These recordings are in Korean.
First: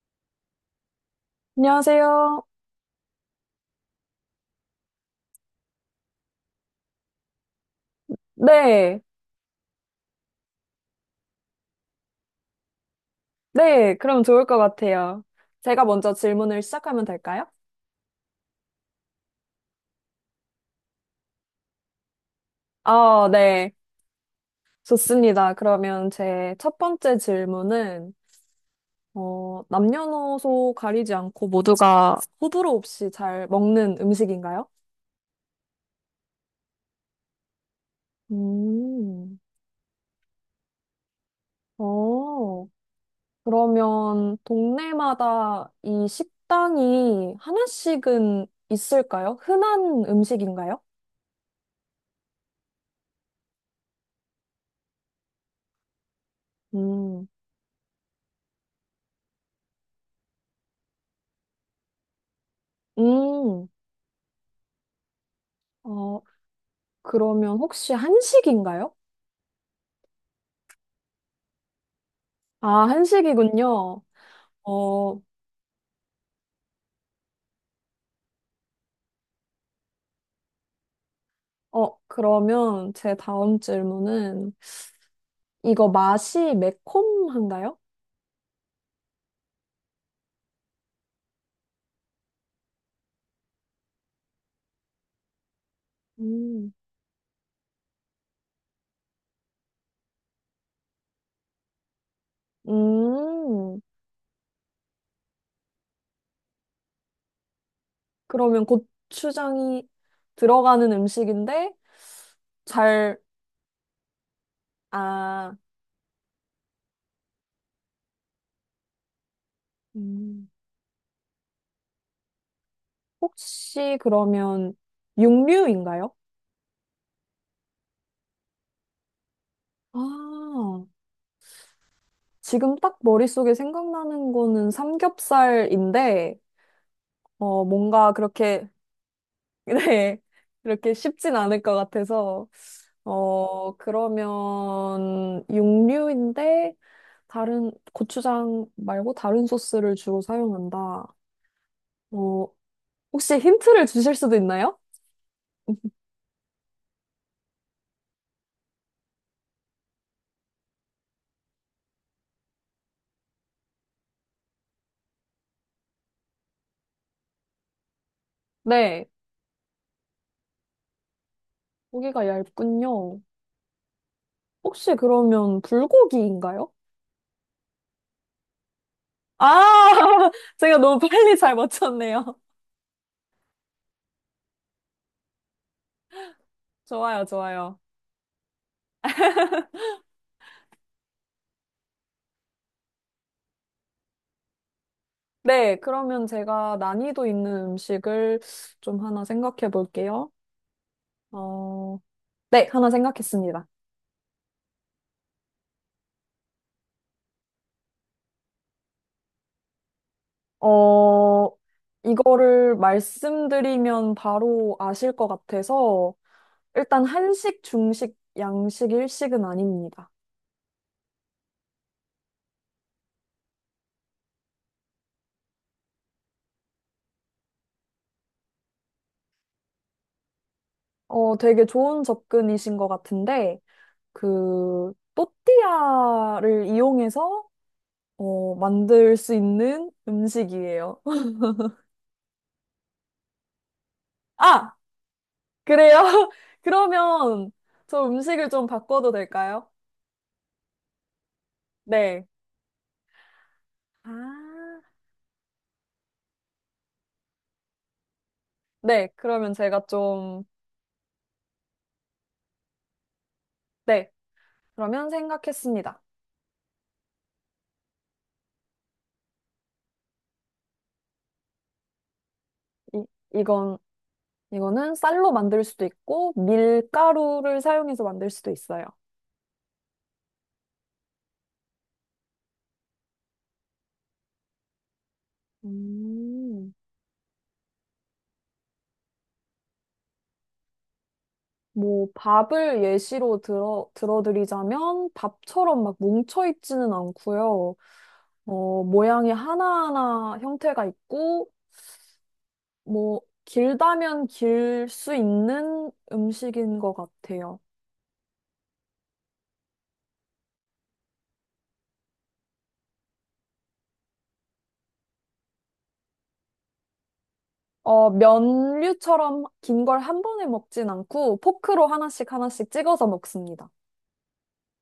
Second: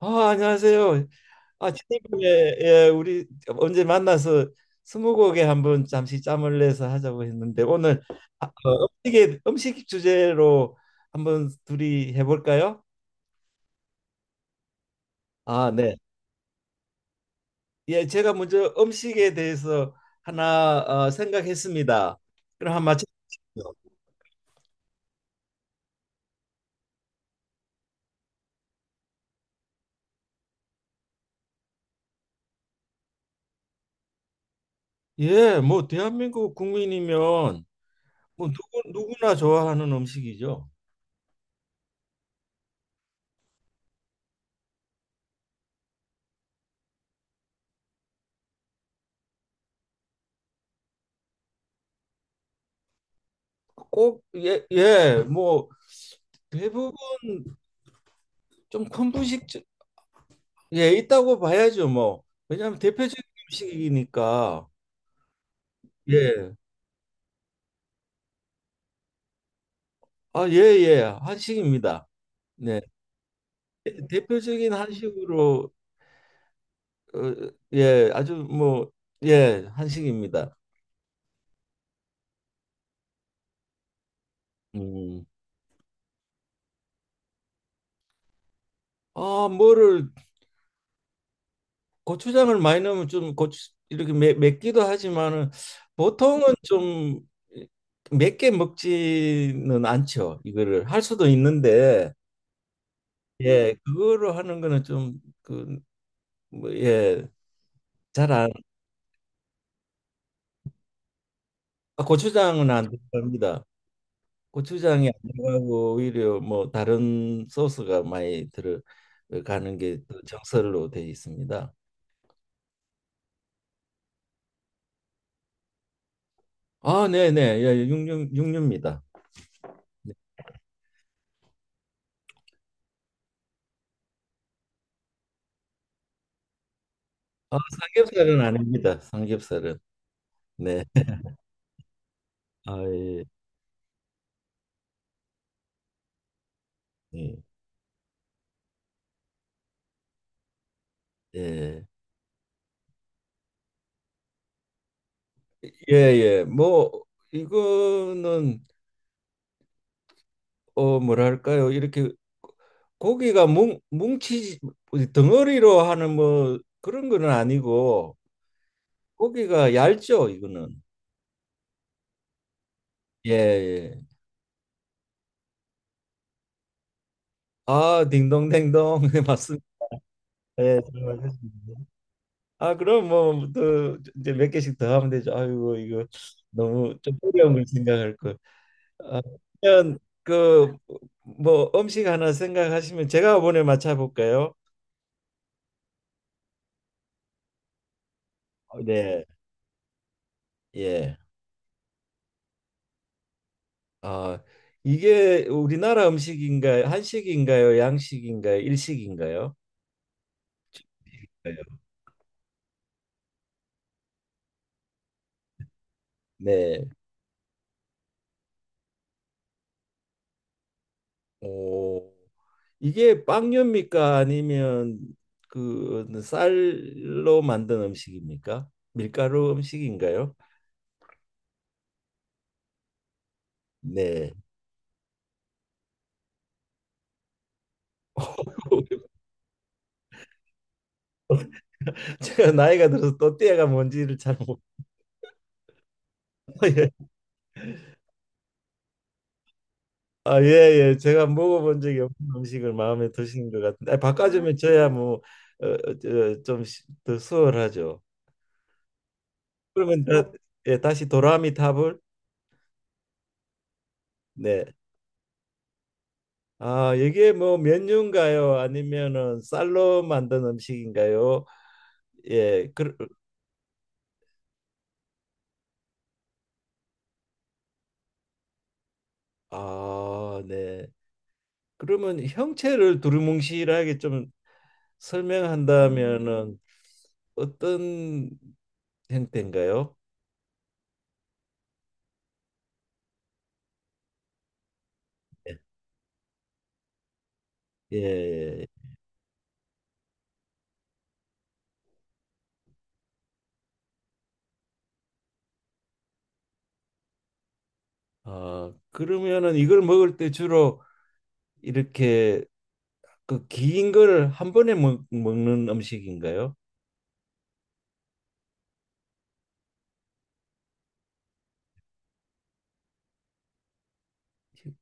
아, 안녕하세요. 아, 지난번에 안녕하세요. 예, 우리 언제 만나서 스무고개 한번 잠시 짬을 내서 하자고 했는데 오늘 아, 어, 네, 음식 주제로 한번 둘이 해볼까요? 네, 그럼 좋을 것 같아요. 아, 제가 네. 먼저 질문을 시작하면 될까요? 예, 제가 먼저 음식에 대해서 하나 생각했습니다. 그럼 한번 네, 맞춰보시죠. 좋습니다. 그러면 제 첫 번째 질문은, 남녀노소 가리지 않고 모두가 호불호 없이 잘 먹는 음식인가요? 예, 뭐 대한민국 국민이면 뭐 누구나 음. 좋아하는 음식이죠. 어, 그러면 동네마다 이 식당이 하나씩은 있을까요? 흔한 음식인가요? 꼭 예, 예, 뭐 대부분 음. 좀 큰 분식 예 있다고 봐야죠. 뭐 왜냐하면 대표적인 음. 음식이니까 어, 예. 그러면 혹시 한식인가요? 아 예 예 한식입니다. 네. 아, 한식이군요. 대표적인 어, 한식으로, 어, 예 아주 뭐 예 한식입니다. 그러면 제 다음 질문은 음. 이거 맛이 매콤한가요? 아 뭐를, 고추장을 많이 넣으면 좀 고추 이렇게 맵기도 하지만은 보통은 음. 좀 맵게 먹지는 않죠. 이거를 할 수도 있는데 예, 음. 그거로 하는 거는 좀그 뭐, 예, 잘 안, 그러면 고추장이 들어가는 음식인데 아, 고추장은 안 잘, 들어갑니다. 고추장이 안 아, 들어가고 오히려 뭐 다른 소스가 많이 들어가는 게또 음, 정설로 되어 있습니다. 혹시 그러면 육류인가요? 아, 네, 네, 예, 예. 육류입니다. 아, 지금 딱 머릿속에 생각나는 거는 삼겹살인데, 아, 뭔가 삼겹살은 그렇게 아닙니다. 삼겹살은 네. 네, 이렇게 쉽진 않을 것 같아서, 아, 예, 그러면 육류인데 예, 다른 고추장 말고 다른 소스를 주로 사용한다. 예, 어, 혹시 힌트를 주실 수도 있나요? 예, 예. 뭐 이거는 어 뭐랄까요? 이렇게 고기가 뭉 뭉치 덩어리로 하는 뭐 그런 거는 아니고. 네. 고기가 얇죠, 이거는. 고기가 얇군요. 예, 예. 혹시 그러면 불고기인가요? 아, 딩동댕동. 아, 맞습니다. 제가 예, 너무 잘 맞으 빨리 습니잘 다 맞췄네요. 아, 그럼 뭐, 또, 이제 몇 개씩 더 하면 되죠. 아이고, 이거 너무 좀 좋아요, 어려운 걸 좋아요. 생각할 거. 아, 그러면 그, 뭐, 음식 하나 생각하시면 제가 이번에 맞춰볼까요? 네, 그러면 제가 난이도 있는 음식을 어, 좀 네, 하나 생각해 볼게요. 예. 어, 네, 하나 생각했습니다. 아, 이게 우리나라 음식인가요? 한식인가요? 양식인가요? 일식인가요? 어, 네. 이거를 말씀드리면 바로 아실 것 같아서, 네. 일단 한식, 중식, 양식, 일식은 아닙니다. 오. 이게 빵류입니까? 아니면 그 쌀로 만든 음식입니까? 밀가루 음식인가요? 되게 좋은 접근이신 것 같은데, 네. 그, 또띠아를 이용해서, 만들 수 있는 음식이에요. 제가 나이가 들어서 또띠아가 뭔지를 잘 못. 아! 그래요? 예. 그러면 저 음식을 좀 바꿔도 될까요? 아, 예, 예. 제가 먹어본 적이 네. 없는 음식을 마음에 드시는 것 같은데, 아, 바꿔주면 아. 저야 뭐, 좀더 수월하죠. 네, 그러면 제가 그러면 다, 좀, 예, 다시 도라미 탑을. 네. 네. 그러면 생각했습니다. 아, 이게 뭐 면류인가요? 아니면은 쌀로 만든 음식인가요? 예, 그, 이, 이건, 이거는 쌀로 만들 수도 있고, 밀가루를 사용해서 만들 수도 있어요. 아, 네. 그러면 형체를 두루뭉실하게 좀 설명한다면은 음, 어떤 형태인가요? 뭐, 밥을 예시로 들어, 들어드리자면, 밥처럼 막 뭉쳐있지는 않고요. 예. 예. 모양이 하나하나 형태가 있고, 뭐, 길다면 길 수 있는 음식인 것 같아요. 아, 그러면은 이걸 먹을 때 주로 이렇게 그 긴 거를 한 번에 먹는 음식인가요? 면류처럼 긴 걸 한 번에 먹진 않고, 포크로 하나씩 하나씩 찍어서 먹습니다.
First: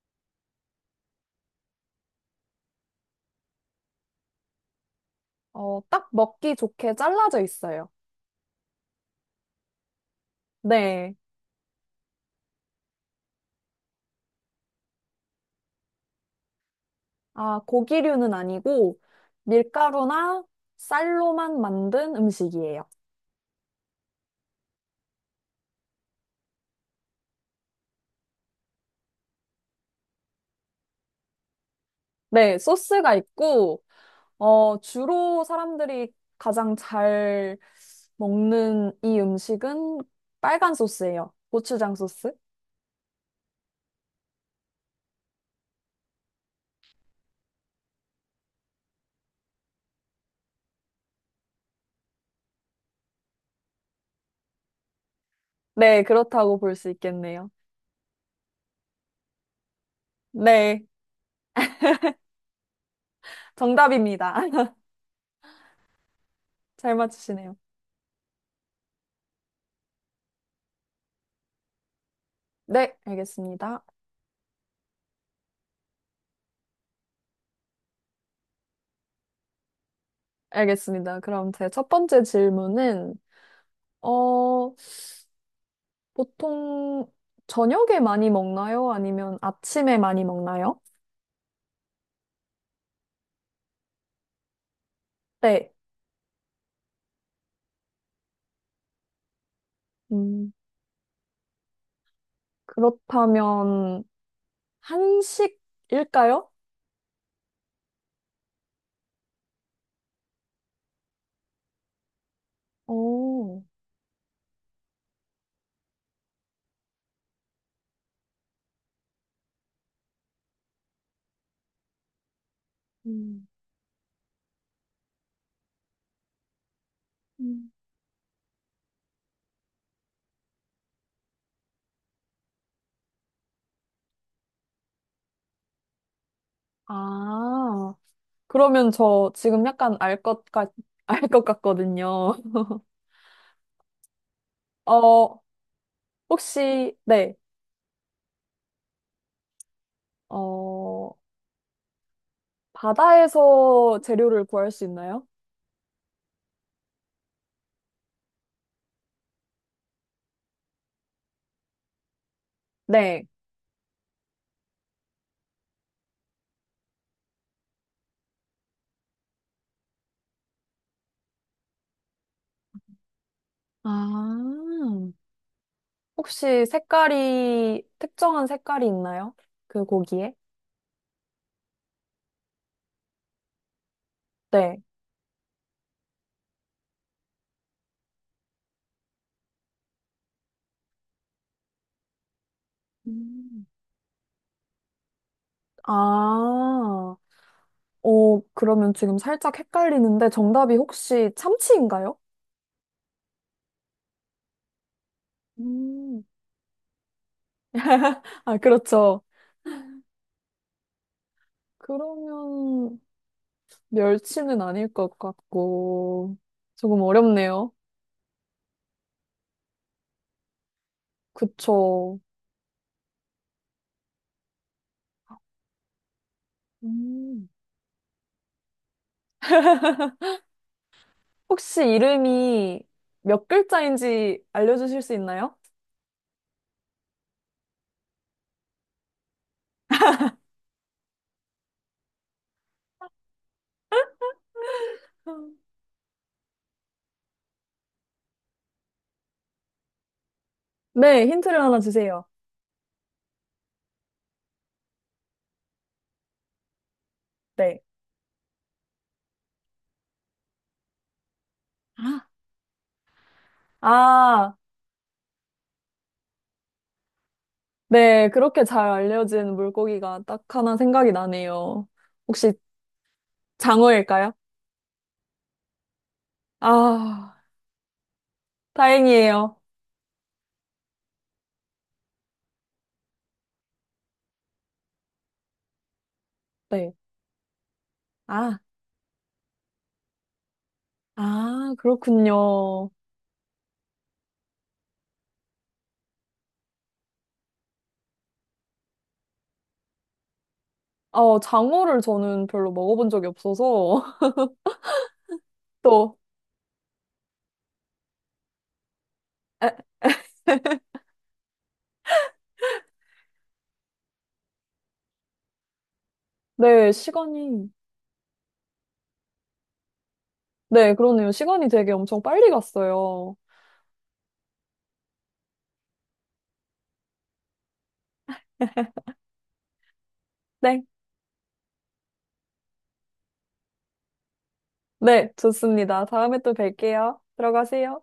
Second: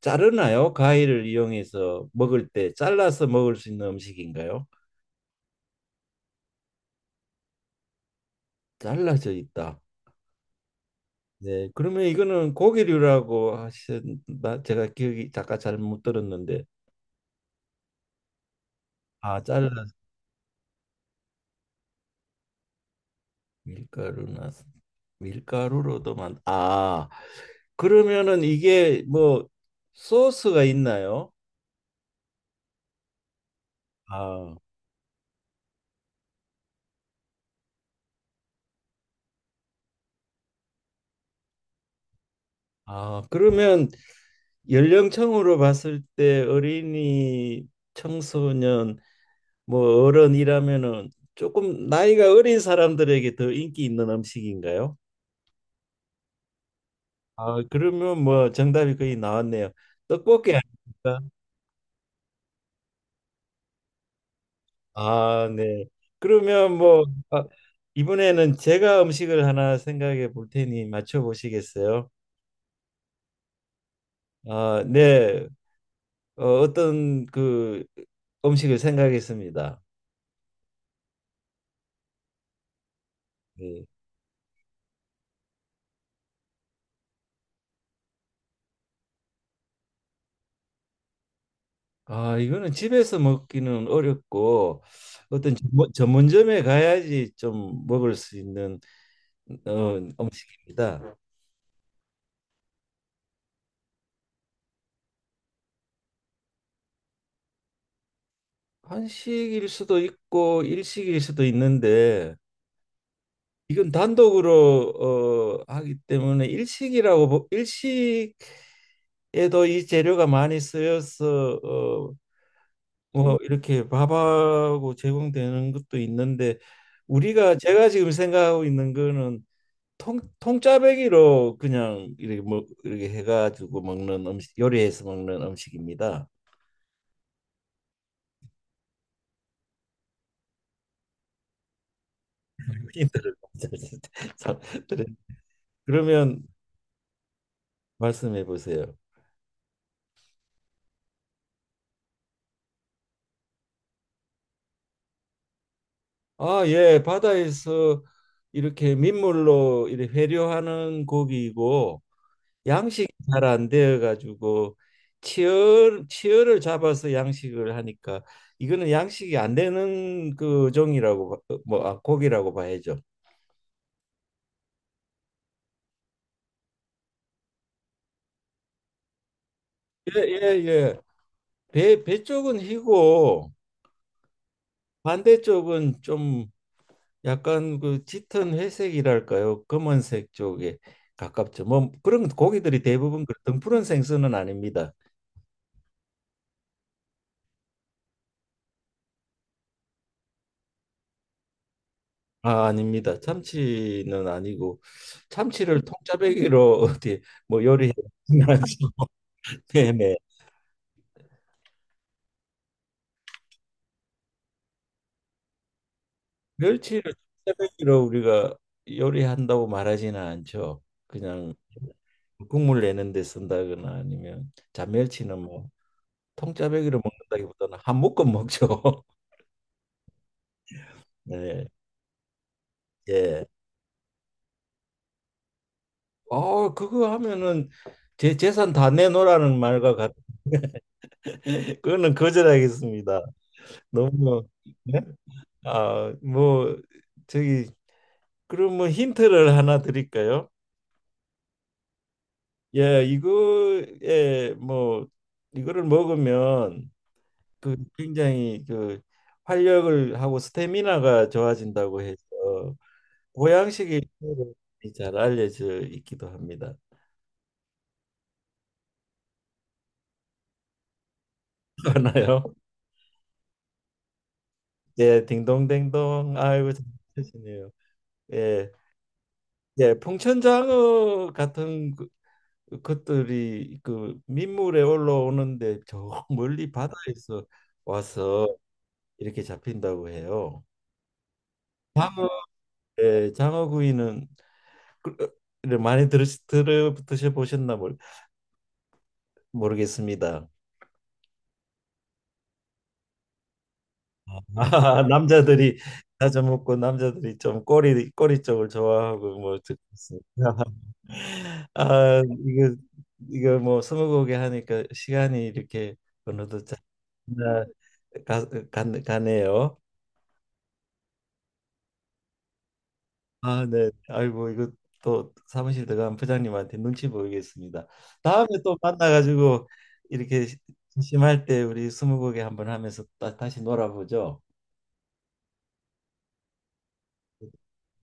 자르나요? 가위를 이용해서 먹을 때 잘라서 먹을 수 있는 음식인가요? 딱 먹기 좋게 잘라져 있어요. 잘라져 있다. 네. 네. 그러면 이거는 고기류라고 하셨나? 제가 기억이 잠깐 잘 못 들었는데, 아, 고기류는 아니고 아, 잘라서 밀가루나 쌀로만 만든 음식이에요. 밀가루나 밀가루로도 만. 아, 그러면은 이게 뭐 소스가 있나요? 네, 소스가 있고, 아, 주로 사람들이 가장 잘 먹는 이 음식은 빨간 소스예요. 고추장 소스? 아, 그러면 연령층으로 봤을 때 어린이, 청소년, 뭐 어른이라면은 조금 나이가 어린 사람들에게 더 인기 있는 음식인가요? 네, 그렇다고 볼 수 있겠네요. 아, 그러면 뭐 정답이 거의 나왔네요. 떡볶이 네, 아닙니까? 정답입니다. 아, 네. 그러면 잘 뭐, 아, 맞추시네요. 이번에는 제가 음식을 하나 생각해 볼 테니 맞춰 보시겠어요? 네, 알겠습니다. 아, 네. 어, 어떤 그 음식을 생각했습니다. 알겠습니다. 그럼 제 첫 번째 질문은, 네. 어, 보통 저녁에 많이 먹나요? 아니면 아침에 많이 먹나요? 아, 이거는 집에서 먹기는 어렵고 어떤 네. 전문점에 가야지 좀 먹을 수 있는 어, 음, 음식입니다. 그렇다면 한식일까요? 한식일 수도 있고 일식일 수도 있는데 오. 이건 단독으로 어, 하기 때문에 일식이라고 일식에도 이 재료가 많이 쓰여서 어, 뭐 음. 이렇게 밥하고 제공되는 것도 있는데 우리가 음. 제가 지금 생각하고 있는 거는 통 통짜배기로 그냥 이렇게 뭐 이렇게 해가지고 먹는 음식 요리해서 먹는 음식입니다. 아, 그러면 저 지금 약간 알 것 같, 알 것 같거든요. 흔히들 어, 그러면 혹시, 네, 말씀해 보세요. 어, 바다에서 재료를 구할 수 있나요? 아, 예, 바다에서 이렇게 민물로 이렇게 회류하는 고기이고 양식이 네. 잘 안 되어 가지고 치열을 잡아서 양식을 하니까 이거는 양식이 안 되는 그 종이라고 봐- 어, 뭐 아, 고기라고 봐야죠. 아. 혹시 색깔이, 특정한 색깔이 있나요? 그 예, 고기에? 예, 예. 배 쪽은 희고 네. 반대쪽은 좀 약간 그 짙은 회색이랄까요? 검은색 쪽에 가깝죠. 뭐 그런 고기들이 대부분 그 음. 등푸른 생선은 아닙니다. 아, 어, 그러면 지금 살짝 헷갈리는데 정답이 혹시 참치인가요? 아, 아닙니다. 참치는 아니고 참치를 음. 통짜배기로 어디 뭐 요리해 아, 그렇죠. 네네. 그러면 멸치는 아닐 것 같고, 조금 멸치를 어렵네요. 통짜배기로 우리가 요리한다고 말하지는 않죠. 그냥 그쵸. 국물 내는데 쓴다거나 아니면 잔멸치는 뭐 통짜배기로 음. 먹는다기보다는 한 묶음 먹죠. 네. 혹시 이름이 예. 몇 글자인지 알려주실 수 있나요? 어, 그거 하면은 제 재산 다 내놓으라는 말과 같. 그거는 거절하겠습니다. 너무 네. 아, 뭐 저기 그럼 뭐 힌트를 하나 드릴까요? 네, 힌트를 하나 주세요. 예, 이거에 뭐 이거를 먹으면 그 네. 굉장히 그 활력을 하고 스태미나가 좋아진다고 해서 보양식이 아, 잘 알려져 있기도 합니다. 네. 그렇게 잘 알려진 물고기가 딱 하나 생각이 나네요. 혹시 하나요? 장어일까요? 예, 딩동댕동. 아이고 잘 아, 드시네요. 예, 다행이에요. 예, 풍천장어 같은 그 것들이 그 민물에 올라오는데 저 멀리 네. 바다에서 와서 아, 이렇게 잡힌다고 해요. 아, 장어, 그렇군요. 예, 장어구이는 그- 를 많이 들어 드셔 보셨나 모르겠습니다. 장어를 저는 별로 먹어본 적이 없어서. 아, 남자들이 또, 자주 먹고 남자들이 좀 꼬리 쪽을 좋아하고 뭐 에, 듣습니다. 아 이거 이거 뭐 스무고개 하니까 시간이 이렇게 어느덧 잘 네, 시간이. 가, 가네요. 네, 그러네요. 시간이 되게 엄청 빨리 갔어요. 아, 네. 아이고, 이거 또 사무실 들어간 부장님한테 눈치 보이겠습니다. 다음에 또 만나가지고 이렇게 네. 심심할 때 우리 스무고개 한번 하면서 다시 놀아보죠. 네, 좋습니다. 다음에 또 뵐게요. 들어가세요.